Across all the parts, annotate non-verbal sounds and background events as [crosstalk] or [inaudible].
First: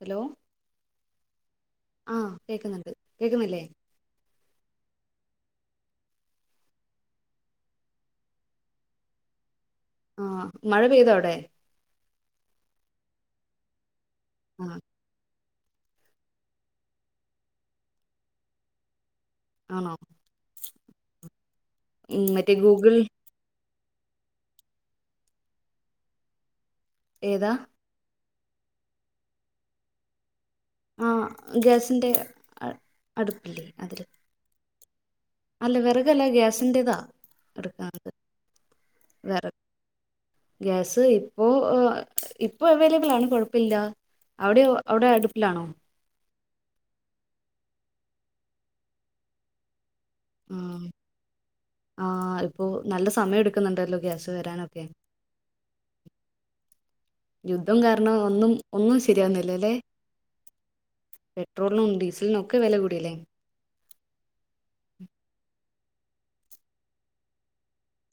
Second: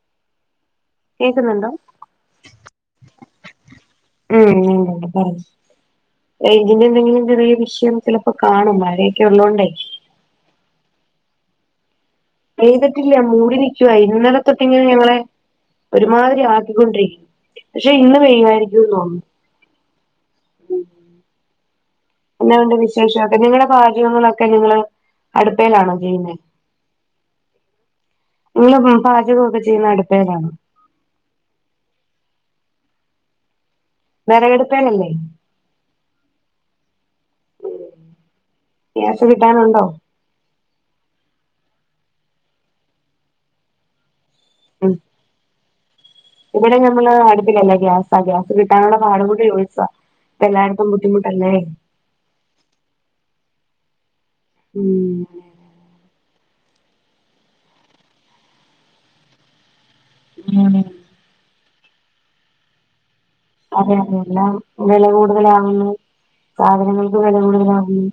Hello കേക്കുന്നുണ്ടോ ആഹ് കേക്ക്ന്ന്ണ്ട് കേക്ക്ന്നില്ലേ [unintelligible] റെയ്ഞ്ചിന്റെ എന്തെങ്കിലും ചെറിയ വിഷയം ചെലപ്പോ കാണും മഴയൊക്കെ ഉള്ളോണ്ടേ ആ മഴ പെയ്തോ അവിടെ പെയ്തിട്ടില്ല മൂടി നിക്കുവ ഇന്നലെ ആഹ് തൊട്ടിങ്ങനെ ഞങ്ങളെ ഒരുമാതിരി ആക്കിക്കൊണ്ടിരി പക്ഷെ ഇന്ന് പെയ്യുവായിരിക്കും തോന്നുന്നു ആണോ ഉം മറ്റേ എന്നാ ഉണ്ട് ഗൂഗിൾ വിശേഷോക്കെ നിങ്ങടെ പാചകങ്ങളൊക്കെ നിങ്ങള് അടുപ്പേലാണോ ചെയ്യുന്നേ ഏതാ നിങ്ങള് പാചകോക്കെ ചെയ്യുന്നെ അടുപ്പേലാണോ ആഹ് ഗ്യാസിന്റെ അ അടുപ്പില്ലേ അതില്. വിറകടുപ്പേലല്ലേ അല്ല വെറകല്ല ഗ്യാസിന്റെതാ [unintelligible] ഗ്യാസ് വെറ കിട്ടാനുണ്ടോ ഗ്യാസ് ഇപ്പോ ഒ ഇപ്പോ അവൈലബ്ൾ ആണ് കൊഴപ്പമില്ല അവിടെയോ ഉം അവിടെ അടുപ്പിലാണോ ഇവിടെ നമ്മള് അടുപ്പിലല്ല ഗ്യാസാ ഗ്യാസ് കിട്ടാനുള്ള പാടു കൊണ്ട് ചോദിച്ചതാ ഇപ്പം ആഹ് എല്ലായിടത്തും ബുദ്ധിമുട്ടല്ലേ ആഹ് ഇപ്പൊ നല്ല സമയം എടുക്കുന്നുണ്ടല്ലോ ഗ്യാസ് വരാനൊക്കെ. ഉം യുദ്ധം കാരണം ഒന്നും ഒന്നും ശെരിയാവുന്നില്ല ലെ ഉം പെട്രോൾനും ഡീസൽനും ഒക്കെ വില കൂടിലെ അതെയതെ എല്ലാം വില കൂടുതലാകുന്നു സാധനങ്ങൾക്ക് വില കൂടുതലാകുന്നു.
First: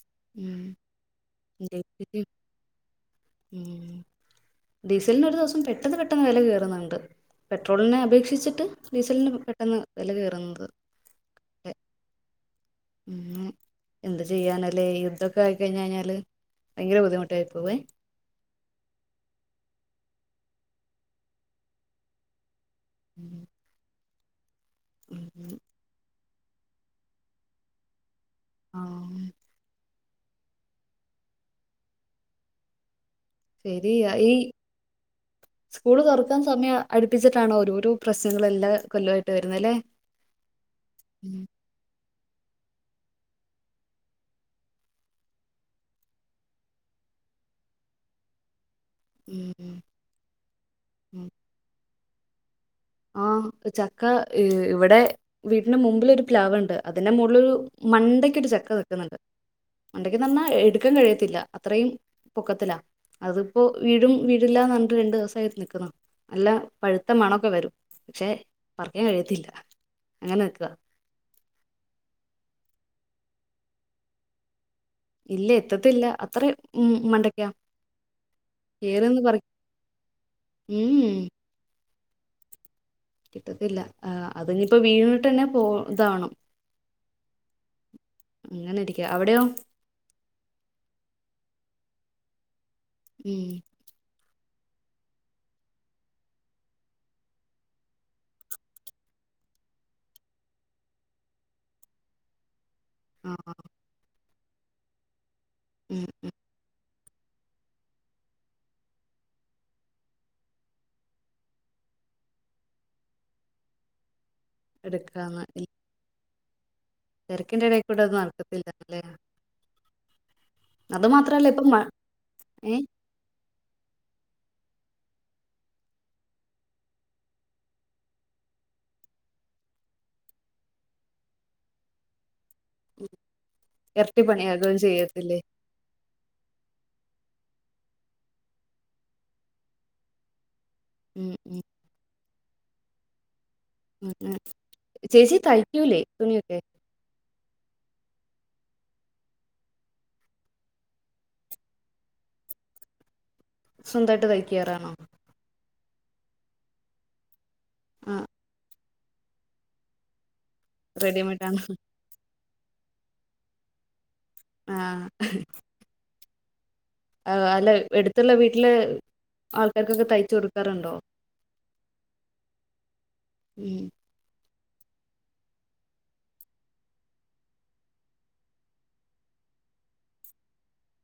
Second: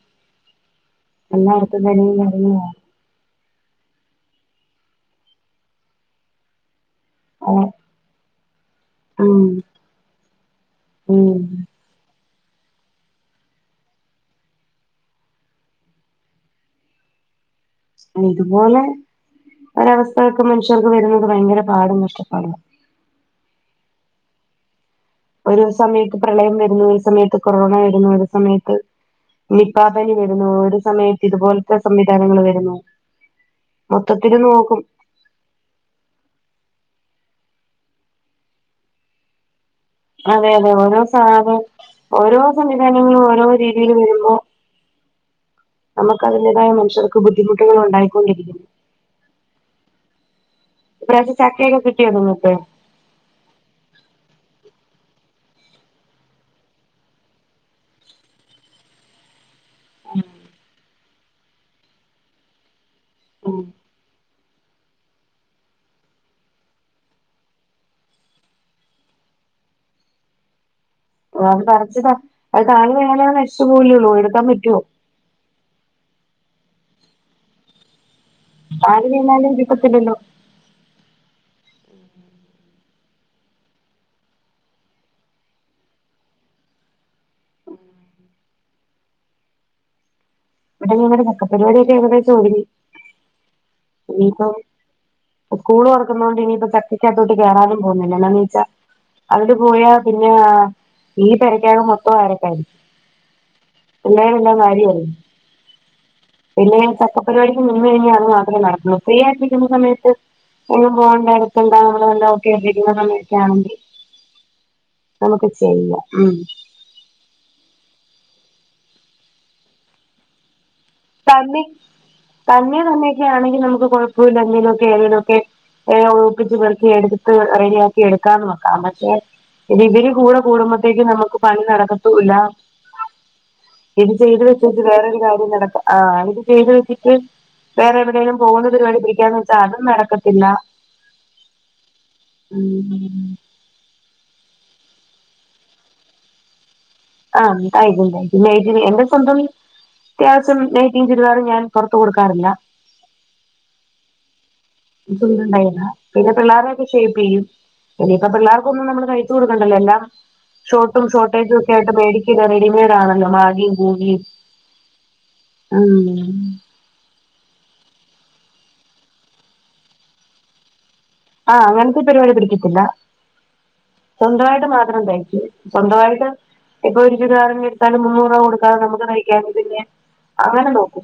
എല്ലാട്ത്തും [unintelligible] ഉ ഡീസൽന് ഒരു ദിവസം പെട്ടെന്ന് പെട്ടെന്ന് വില കേറുന്നുണ്ട്. അതെ പെട്രോളിനെ അപേക്ഷിച്ചിട്ട് ഡീസൽന് ഉം പെട്ടെന്ന് വില കേറുന്നത് ഉം ഉം എന്ത് ചെയ്യാനല്ലേ യുദ്ധൊക്കെ ആയി കയിഞ്ഞയിഞ്ഞാല് ഭയങ്കര ബുദ്ധിമുട്ടായി പോവേ ഇതുപോലെ ഒരവസ്ഥ ഒക്കെ മനുഷ്യർക്ക് വരുന്നത് ഭയങ്കര പാടും കഷ്ടപ്പാടുവാ ഉം ഉം ഒരു സമയത്ത് പ്രളയം വരുന്നു ഒര് സമയത്ത് കൊറോണ വരുന്നു ഒര് സമയ ആഹ് നിപാപനി വരുന്നു ഒരു സമയത്ത് ഇതുപോൽത്തെ സംവിധാനങ്ങള് വരുന്നു. ശരി യാ ഈ മൊത്തത്തില് നോക്കും സ്കൂള് തൊറക്കാൻ സമയം അടുപ്പിച്ചിട്ടാണോ പ്രശ്ണങ്ങള് എല്ലാ കൊല്ലായിട്ട് വെരുന്നെ ലെ അതെ അതെ ഓരോ സാധ ഓരോ സംവിധാനങ്ങളും ഓരോ രീതില് വരുമ്പോ നമക്ക് അതിന്റെതായ മനുഷ്യർക്ക് ബുദ്ധിമുട്ടുകൾ ഒണ്ടായിക്കൊണ്ടിരിക്കുന്നു ഉം ഇപ്രാവ്ശ്യം ചക്കയെക്കെ കിട്ടിയോ നിങ്ങക്ക് ആഹ് ഇക്ക് ചക്ക ഇവ് ഇവെടെ വീട്ട്ന്റെ മുമ്പില് ഒര് പ്ലാവ്ണ്ട് അതിന്റെ മോള്ളാെരു മണ്ടയ്ക്കൊരു ചക്ക നിക്ക്ന്ന്ണ്ട് ഉണ്ടെങ്കി നന്നായ് എട്ക്കാൻ കഴിയത്തില്ല അത്രയും പൊക്കത്തിലാ അത് ഉം ഇപ്പോ വീഴും വീഴില്ലാന്ന് പർണ് ട്ട് രണ്ട് ദിവസായി നിക്ക്ണു നല്ല പഴ്ത്ത മണൊക്കെ വെരും പക്ഷെ പറിക്കാൻ കഴിയത്തില്ല അങ്ങനെ നിക്കാ ഓഹ് അത് പറച്ച് താ അത് താഴെ വീണാലത് നിശിച്ച് പോവെല്ലെ ഉള്ളൂ ഇട്ക്കാൻ പറ്റോ ഇല്ല എത്തത്തില്ല അത്രിം ഉം മണ്ടെക്കാ താഴെ വീണാലും കിട്ടത്തില്ലല്ലോ ഉംഉം കിട്ടത്തില്ല ആ അത് ഇഞ്ഞ്പ്പോ വീണ് ട്ടെന്നെ പോവും ഇതാവണം അങ്ങനെ ഇരിക്കാ അവെടെയോ ഇവെടെ ഞങ്ങടെ ചക്ക പരിവാടി ഒക്കെ ഏകദേശം ഒരുങ്ങി ഉം യുനിഫോം ഉക്കൂള് തൊറക്ക്ന്നതാേണ്ട് ഇനിയിപ്പാെ ചക്കക്ക് അകത്തോട്ട് കേറാനും പോവുന്നില്ല ഇന്ന പിന്നെ ഈച്ച അങ്ങട്ട് പോയാ പിന്നെ ഈ പെരക്കകത്ത് മൊത്തം അവരൊക്കെയായിരിക്കും ആഹ് പിള്ളേര് എല്ലാം വാരി എറിയും ഉം ഉം പിന്നെ ചക്ക പരിവാടിക്ക് നിന്ന് കെഴിഞ്ഞാൽ അത് മാത്രേ നടക്കൂ ഫ്രീയായിട്ട് ഇരിക്ക്ന്ന സമയത്ത് എന്നും പോവ്ണ്ടാ അട്ത്ത് ഇണ്ടാവണമല്ലോ ഒക്കേ [unintelligible] സമയത്താണെങ്കി എടുക്കാന്ന് നമക്ക് ചെയ്യാ ഉം തെരക്കിന്റെ എടേക്കൂടെ അത് നടക്കത്തില്ല അല്ലേ അത് മാത്രവല്ല ഇപ്പം മഴ ഏഹ് വീട്ടിലാണെങ്കി നമുക്ക് കാെഴപ്പവുല്ല ഇങ്ങനെ ഒക്കെ ഏണ്ഒക്കെ ഏ ഒഴുപ്പിച്ച് പെറ്ക്കി എട്ത്ത് റെഡിയാക്കി എട്ക്കാൻ നോക്കാം പക്ഷെ എടീ ഇവെര് കൂടെ കൂടുമ്പഴ്ത്തേക്കും നമക്ക് പണി നടക്കത്തൂല്ല എടി ചെയ്ത് ഇരട്ടിപ്പണിയാകുകയും വെച്ചാേട്ത്ത് വേറാെര് ചെയ്യത്തില്ലേ കാര്യം നടക്കാ ആഹ് ഇത് ചെയ്ത് വെച്ചിട്ട് വേറെ എവെടേലും പോവുന്ന പരിവുടി പിടിക്യാകാന്ന് വെച്ചാ അതും നടക്കത്തില്ല ഉം ഉം ഉം ഉം ഏഹ് ചേച്ചി തയ്ക്കൂലെ തുണിയൊക്കെ ആഹ് തയ്ക്കും തയ്ക്കും നൈറ്റി ഒക്കെ എന്റെസ്വന്തം വി അത്യാശ്യം നൈറ്റിം ചുരിദാറും ഞാൻ പാെറത്ത് കൊട്ക്കാറില്ല സ്വന്തായിട്ട് തയ്ക്കാറാണോ ഇക്ക് വീടുണ്ടായിരുന്നു പിന്നെ പിള്ളേരൊക്കെ ഷെെപ്പിയ്യും ആ ഇതിപ്പൊ പിള്ളേർ ഇക്കൊന്നും നമ്മള് കഴിച്ച്കൊട്ക്കണ്ടല്ലോ എല്ലാം ഷോട്ടും റെഡിമെയ്ഡ് ഷോർട്ടേജും ആണ് ഒക്കെആയിട്ട് പേടി [unintelligible] റെഡിമേഡ് ആണല്ലോ മാഗിം കൂഗിം ആഹ് അവ ആഹ് അല്ല എട്ത്ത്ള്ള വീട്ടില് ആൾക്കാര്കാെക്കെ തയ്ച്ചു കൊട്ക്കാറ് ഇണ്ടോ ആഹ് അങ്ങൻത്തൊര് പരിവാടി ഒക്കെ ഇട്ത്തിട്ടില്ല ഉം സ്വന്തമായിട്ട് മാത്രം തൈയ്ക്കും സ്വന്തമായിട്ട് ഇപ്പൊ ഒരു ചുരിദാറ് ഇങ്ങെടുത്താലും മുന്നൂറു രൂപ കൊടുക്കാതെ നമ്മക്ക് തൈക്കാങ്കി പിന്നെ അങ്ങനെ നോക്കും.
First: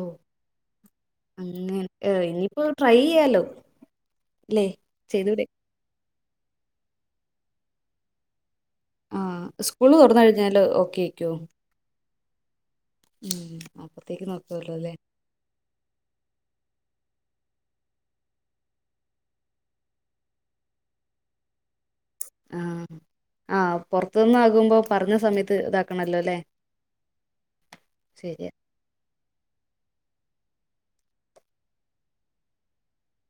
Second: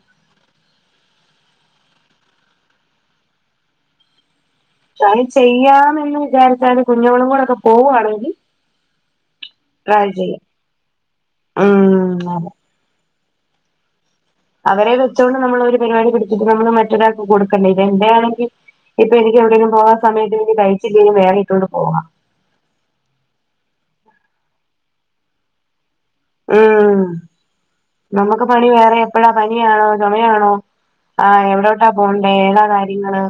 ഓഹ് അങ്ങൻ എഹ് ഇനിയിപ്പോ ട്രൈ ചെയ്യാലോ ല്ലേ? ട്രൈ ചെയ്യാമെന്ന് വിചാരിച്ചാല് കുഞ്ഞോളും കൂടെ ഒക്കെ പോകുവാണെങ്കിൽ ആഹ് സ്കൂള് തൊറന്ന് കഴിഞ്ഞാല് ഓക്കെ ആയിക്കോ? ഉം അതെ ഉം അപ്പത്തേക്ക് നോക് അവരെ വെച്ചോണ്ട് നമ്മളൊരു പരിപാടി പിടിച്ചിട്ട് നമ്മള് മറ്റൊരാക്ക് കൊടുക്കണ്ടേ ഇത് എൻ്റെയാണെങ്കി ഇപ്പൊ എനിക്ക് എവിടേലും പോകാൻ സമയത്ത് എനി തൈച്ചില്ലേലും വേറെ ഇട്ടോണ്ട് പോവാം ആഹ് ആഹ് പൊറത്ത് നിന്നാകുമ്പോ പറഞ്ഞ സമയത്ത് ഇതാക്കണല്ലോ അല്ലേ ആഹ് നമ്മക്ക് ശരിയാ പണി വേറെ എപ്പഴാ പനിയണോ ചൊമയാണോ ആഹ് എവിടോട്ടാ പോണ്ടേ ഏതാ കാര്യങ്ങള്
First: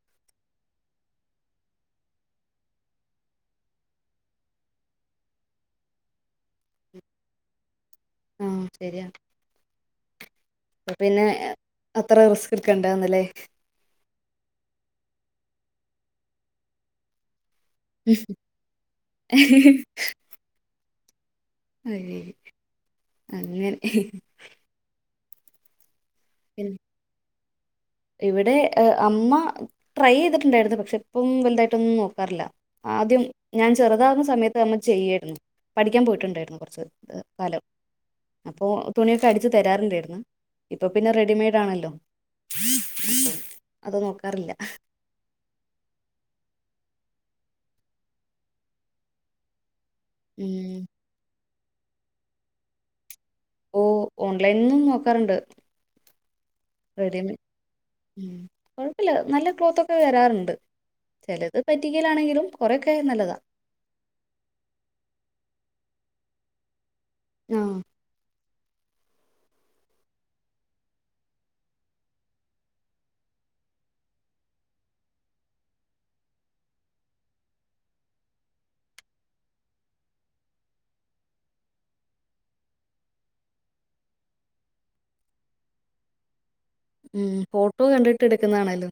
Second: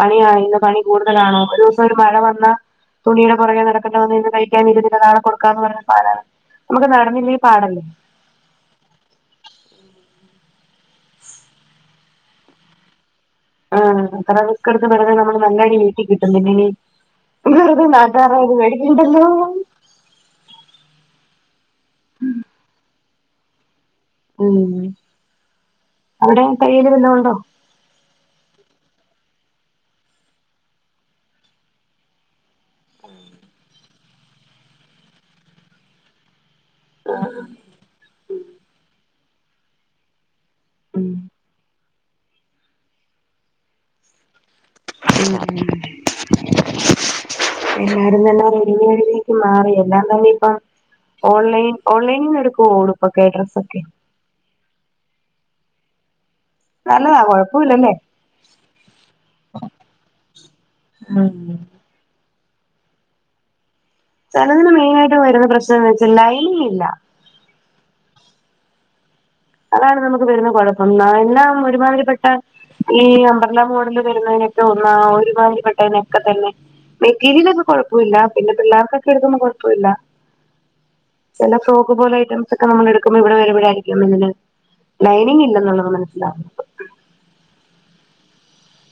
പണിയാ ഇന്ന് പണി കൂടുതലാണോ ഒരൂസം ഒരു മഴ വന്നാ തുണീടെ പൊറകെ നടക്കണ്ട വന്ന് കഴിഞ്ഞാ തൈക്കാൻ ഇരുന്നില്ലാ നാളെ കൊടുക്കാന്ന് പറയുന്ന [unintelligible] നമ്മക്ക് നട [unintelligible] പാടല്ലേ ആഹ് ശരിയാ അപ്പ പിന്നെ ഏഹ് അത്ര റിസ്ക് എടുക്കണ്ടെ വന്ന്ല്ലേ ആഹ് അത്ര റിസ്‌ക് എടുത്ത് വെറുതെ നമ്മള് നല്ല അടി വീട്ടി കിട്ടും പിന്നെ ഇനി വെറ്തെ നാട്ട്കാരുടെ കൈയ്യിന്ന് മേടിക്കണ്ടല്ലോ അത് ശെരി അങ്ങനെ ഉം അവിടെ പിന്നെ തൈയ്യല് വല്ലോണ്ടോ? ഇവിടെ ഏഹ് അമ്മ ട്രൈ ചെയ്തിട്ടുണ്ടായിരുന്നു പക്ഷെ ഇപ്പം വെലുതായിട്ടൊന്നും നോക്കാറില്ലാ ആദ്യം ഞാൻ ചെറുതാവ്ന്ന സമയത്ത് അമ്മ ചെയ്യായിരുന്നു പഠിക്കാൻ പോയിട്ടുണ്ടായിരുന്നു കൊർ ച്ച് ഏഹ് കാലം അപ്പൊ തുണിയൊക്കെ അടിച്ച് തരാറുണ്ടായിരുന്നു ഇപ്പൊ പിന്നെ ഉം റെഡിമെയ്ഡ് ആണല്ലോ അപ്പം അത് നോക്കാറില്ലാ ഉം എല്ലാരും തന്നെ റെഡിമെയ്ഡിലേക്ക് മാറിയോ? എല്ലാം തന്നെ ഇപ്പം ഉം ഓൺലൈൻ ഓൺലൈനീന്ന് എടുക്കുവോ ഉടുപ്പൊക്കെ ഡ്രസ്സൊക്കെ? ഓ ഓൺലൈനിന്നും നോക്കാറുണ്ട് നല്ലതാ റെഡിമെയ്ഡ് കൊഴപ്പയില്ലാ ഉം കൊഴപ്പയില്ലാ നല്ല ക്ലോത്തൊക്കെ വെരാറ്ണ്ട് ഉം ചെലത് പറ്റ് റ്റിക്കലാണെങ്കിലും കൊറെയൊക്കെ നല്ലതാ ചെലതിന് മെയിനായിട്ട് വരുന്ന പ്രശ്നന്ന് വെച്ചാ ലൈനിങ് ഇല്ലാ ആഹ് അതാണ് നമ്മക്ക് വരുന്ന കൊഴപ്പം ന എല്ലാം ഒരുമാതിരിപ്പെട്ട ഈ അമ്പ്രല്ലാ മോഡലില് വരുന്നതിനൊക്കെ ഒന്നാ ഒരു മാതിരി പെട്ടതിനൊക്കെ തന്നെ മെറ്റീരിയല് ഒക്കെ കൊഴപ്പൊയില്ലാ പിന്നെ പിള്ളേർക്കൊക്കെ എടുക്കുമ്പം കൊഴപ്പവില്ലാ ചെല ഫ്രോക്ക് പോലെ ഐറ്റംസ് ഒക്കെ നമ്മള് എടുക്കുമ്പോ ഇവിടെ വരുമ്പഴായിരിക്കും [unintelligible] ലൈനിങ് ഇല്ലെന്നുള്ളത് മനസ്സിലാവുന്നത്. ഉം ഫോട്ടോ കണ്ടിട്ട് എടുക്കുന്നതാണേലും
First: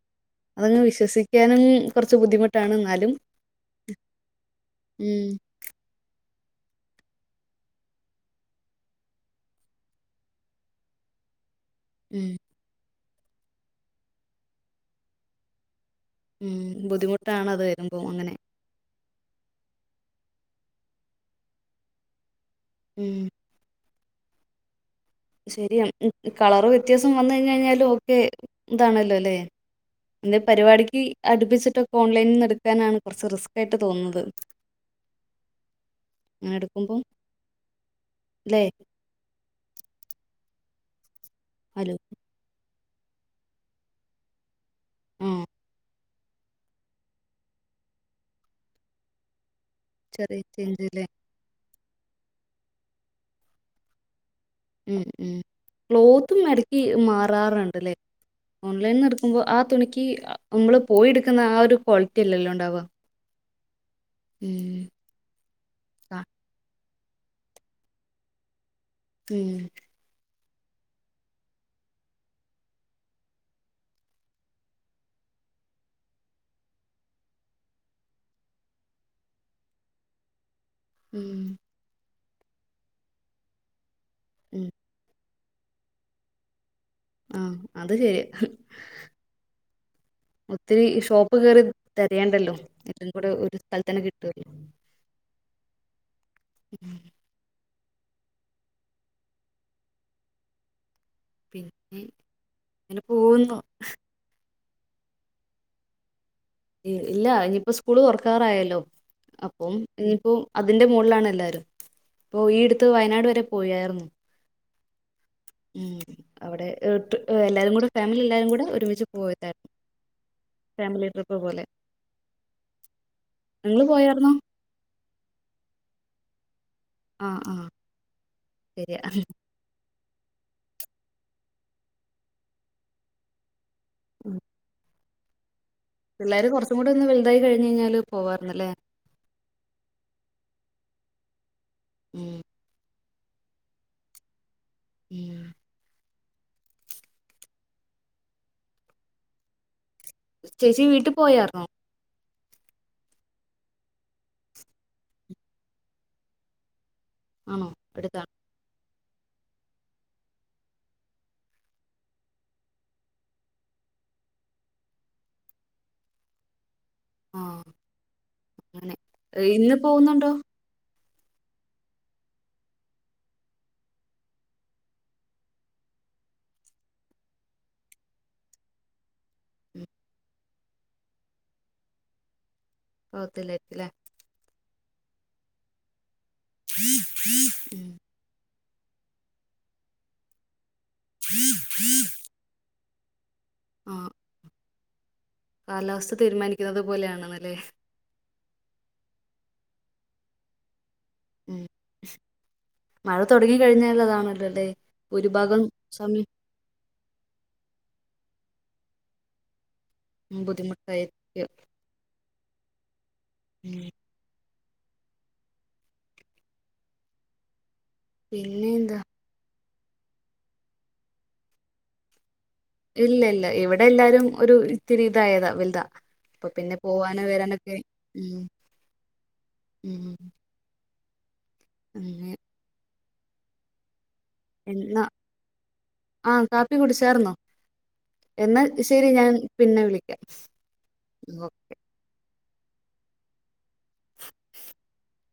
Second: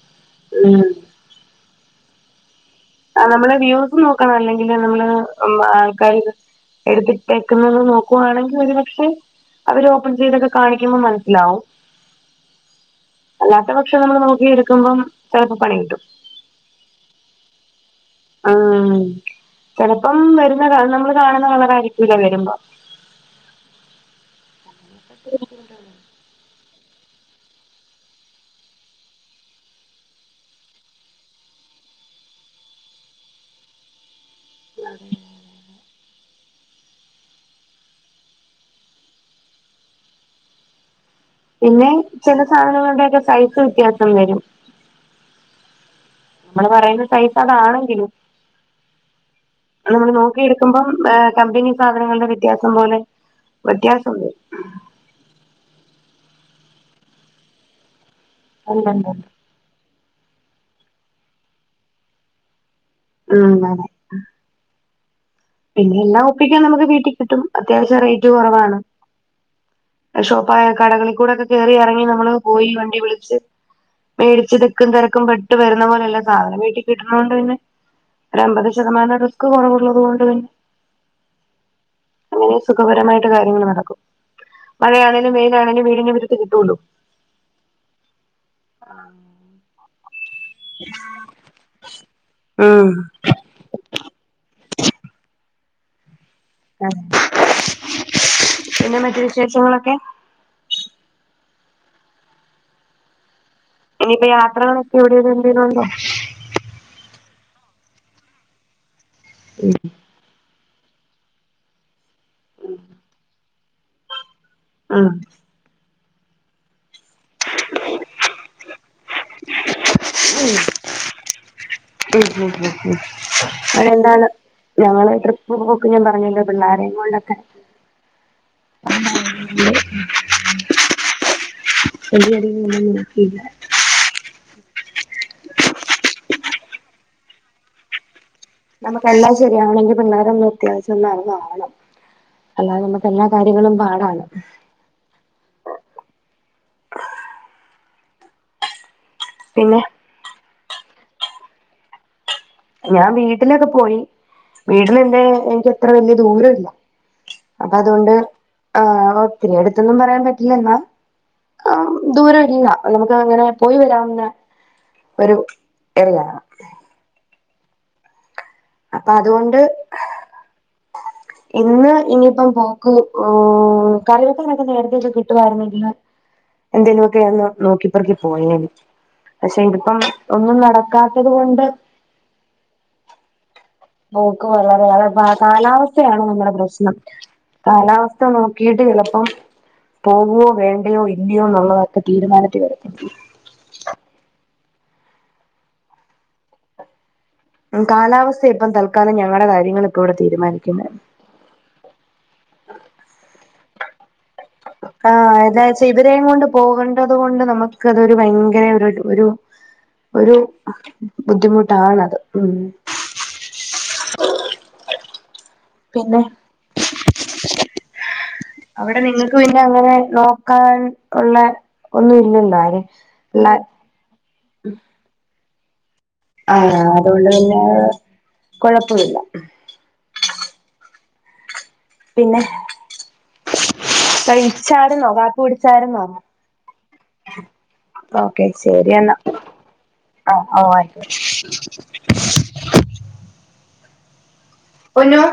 അതങ്ങ് ഉം. വിശ്വസിക്കാനും കൊറച്ച് ബുദ്ധിമുട്ടാണ് ഇന്നാലും ആഹ് നമ്മള് വ്യൂസും നോക്കണം അല്ലെങ്കില് നമ്മള് ഉം ആൾക്കാര് എടുത്തിട്ടേക്കുന്നതും നോക്കുവാണെങ്കി ഒരു പക്ഷെ അവര് ഓപ്പൺ ചെയ്തൊക്കെ കാണിക്കുമ്പോ മനസ്സിലാവും. ഉം അല്ലാത്ത പക്ഷം നമ്മള് നോക്കി എടുക്കുമ്പം ചെലപ്പോ പണി കിട്ടും ഉം ബുദ്ധിമുട്ടാണ് അത് വരുമ്പോ അങ്ങനെ ആഹ് ചിലപ്പം വരുന്ന നമ്മള് കാണുന്ന കളറായിരിക്കില്ല വരുമ്പോ ഉം ശരിയാ കളർ വ്യത്യാസം വന്ന് കഴിഞ്ഞ് കഴിഞ്ഞാലും ഓക്കെ ഇതാണല്ലോ അല്ലേ എന്തേലും പരിപാടിക്ക് അടുപ്പിച്ചിട്ടൊക്കെ ഓൺലൈനിൽ നിന്ന് എടുക്കാനാണ് കുറച്ച് റിസ്ക് ആയിട്ട് തോന്നുന്നത് ആഹ് എടുക്കുമ്പോ ല്ലേ പിന്നെ ഹലോ ചില സാധനങ്ങളുടെയൊക്കെ സൈസ് വ്യത്യാസം വരും ആഹ് നമ്മള് പറയുന്ന സൈസ് അതാണെങ്കിലും അത് നമ്മള് ചെറിയ ചേഞ്ച് നോക്കിയെടുക്കുമ്പം അല്ലേ ഏഹ് കമ്പനി സാധനങ്ങളുടെ വ്യത്യാസം പോലെ വ്യത്യാസം വരും മ്മ് മ്മ് ക്ലോത്തും എടയ്ക്ക് മാറാറുണ്ടല്ലേ ഓൺലൈനിൽ നിന്ന് എടുക്കുമ്പോ ആ തുണിക്ക് നമ്മള് പോയി എടുക്കുന്ന ആ ഒരു ക്വാളിറ്റി അല്ലല്ലോ ഉണ്ടാവാ ആണോ മ്മ് പിന്നെ എല്ലാം ഒപ്പിക്കാൻ നമുക്ക് വീട്ടിൽ കിട്ടും അത്യാവശ്യം റേറ്റ് കുറവാണ് മ്മ് ഷോപ്പായ കടകളിൽ കൂടൊക്കെ കയറി ഇറങ്ങി നമ്മള് പോയി വണ്ടി വിളിച്ച് മേടിച്ച് തിക്കും തിരക്കും പെട്ട് വരുന്ന പോലല്ല സാധനം വീട്ടിൽ കിട്ടുന്ന കൊണ്ട് പിന്നെ ഒരു അമ്പത് ശതമാനം റിസ്ക്ക് കുറവുള്ളത് കൊണ്ട് പിന്നെ ഉം സുഖപരമായിട്ട് കാര്യങ്ങൾ നടക്കും ഉം മഴയാണെങ്കലും വെയിലാണെങ്കിലും വീടിന് മീറ്റത്ത് കിട്ടോലോ ആഹ് അത് ശരിയാ ഒത്തിരി ഷോപ്പ് കേറി തരേണ്ടല്ലോ ഉം എല്ലം കൂടെ ഒരു സ്ഥലത്തന്നെ കിട്ടല്ലോ ആഹ് പിന്നെ മറ്റു വിശേഷങ്ങളൊക്കെ പിന്നെ അങ്ങനെ പോവുന്നു ഇനിയിപ്പ യാത്രകളൊക്കെ എവിടെലും എന്തേലും ഉണ്ടോ ഇല്ല ഇനിയിപ്പോ സ്കൂള് തുറക്കാറായല്ലോ അപ്പം ഇനിയിപ്പോ അതിന്റെ മോളിലാണ് എല്ലാരും ഇപ്പൊ ഈ അടുത്ത് വയനാട് വരെ പോയാരുന്നു ആഹ് ഉം അവിടെ എല്ലാരും കൂടെ ഫാമിലി എല്ലാരും കൂടെ ഒരുമിച്ച് പോയതാരുന്നു ഫാമിലി ട്രിപ്പ് പോലെ ഉം ഉം ഉം അ നിങ്ങള് [unintelligible] എന്താണ് പോയായിരുന്നോ ഞങ്ങള് ട്രിപ്പ് പോക്ക് ഞാൻ പറഞ്ഞല്ലോ പിള്ളേരെ ആഹ് ആഹ് ശരിയാ [unintelligible] ഉം. പിള്ളാര് കൊർച് ച്ചും കൂടെ ഒന്ന് വലുതായി കഴിഞ്ഞഴിഞ്ഞാല് പോവാറുന്നല്ലേ നമുക്കെല്ലാം ശരിയാണെങ്കിൽ പിള്ളേരൊന്ന് അത്യാവശം അറിവാവണം ഉം അല്ലാതെ നമുക്ക് എല്ലാ കാര്യങ്ങളും പാടാണ് ഉം. പിന്നെ ചേച്ചി വീട്ടിൽ പോയാരുന്നോ ഞാൻ വീട്ടിലൊക്കെ പോയി വീട്ടിന് എന്റെ എനിക്ക് അത്ര വല്യ ദൂര ഇല്ല ആണോ അപ്പതുകൊണ്ട് അടുത്താണ് ആ ഒത്തിരി അടുത്തൊന്നും പറയാൻ പറ്റില്ലെന്നാ ആ ദൂരം ഇല്ല. നമുക്ക്ങ്ങനെ പോയി വരാവുന്ന ഒരു [inaudible] റിയാണ് ആഹ് അങ്ങനെ അപ്പൊ അതുകൊണ്ട് ഇന്ന് പോവുന്നുണ്ടോ ഇന്ന് ഇനിയിപ്പം പോക്ക് കറിവക്കാനൊക്കെ നേരത്തേക്ക് കിട്ടുവായിരുന്നെങ്കില് എന്തേലുമൊക്കെയന്ന് നോക്കിപ്പറക്കിപോയേനെ പക്ഷെ ഇതിപ്പം ഒന്നും നടക്കാത്തത് കൊണ്ട് പോകത്തില്ലായിരിക്കുംല്ലേ പോക്ക് വളരെ അ കാലാവസ്ഥയാണ് നമ്മുടെ പ്രശ്നം ഉം കാലാവസ്ഥ സ്ഥ നോക്കിയിട്ട് ചിലപ്പം പോവുവോ വേണ്ടയോ ഇല്ലയോ ന്നുള്ളതൊക്കെ തീരുമാനത്തി വരും [inaudible] ആഹ് കാലാവസ്ഥ തീരുമാനിക്കുന്നത് പോലെയാണെന്നല്ലേ കാലാവസ്ഥയ ഇപ്പം തൽക്കാലം ഞങ്ങടെ കാര്യങ്ങള് ഇപ്പ ഇവിടെ തീരുമാനിക്കുന്ന ഉം മഴ തൊടങ്ങി കഴിഞ്ഞാൽ അതാണല്ലോ അല്ലേ ആഹ് ഭൂരിഭാഗം എന്നാച്ച ഇവരെയും സമയം കൊണ്ട് പോകണ്ടത് കൊണ്ട് നമുക്ക് അതൊരു ഭയങ്കര ഒരു ഒരു ഒരു ബുദ്ധിമുട്ടായിരിക്കും ബുദ്ധിമുട്ടാണത്. ഉം. ഉം. പിന്നെ പിന്നെ എന്താ അവിടെ നിങ്ങക് പിന്നെങ്ങനെ നോക്കാൻ ഉള്ള ഒന്നും ഇല്ലല്ലോ ആര് ഇല്ല ല്ല ഇവിടെഎല്ലാരും ഒരു ഇത്തിരി ഇതായതാ വൽതാ. അപ്പൊ പിന്നെ ആഹ് പോവാനും അതുകൊണ്ട് പിന്നെ വരാനൊക്കെ ഉം' കൊഴപ്പമില്ല ഉം. അങ്ങനെ പിന്നെ കഴി എന്നാ ച്ചാരുന്നോ കാപ്പി കുടിച്ചായിരുന്നോ ആഹ് കാപ്പി കുടിച്ചാർന്നോ ഓക്കെ എന്നാ ശരി ശരിഎന്നാ ഞാൻ പിന്നെ വിളിക്കാം ഓ ഓ ആയിക്കോട്ടെ പൊന്നു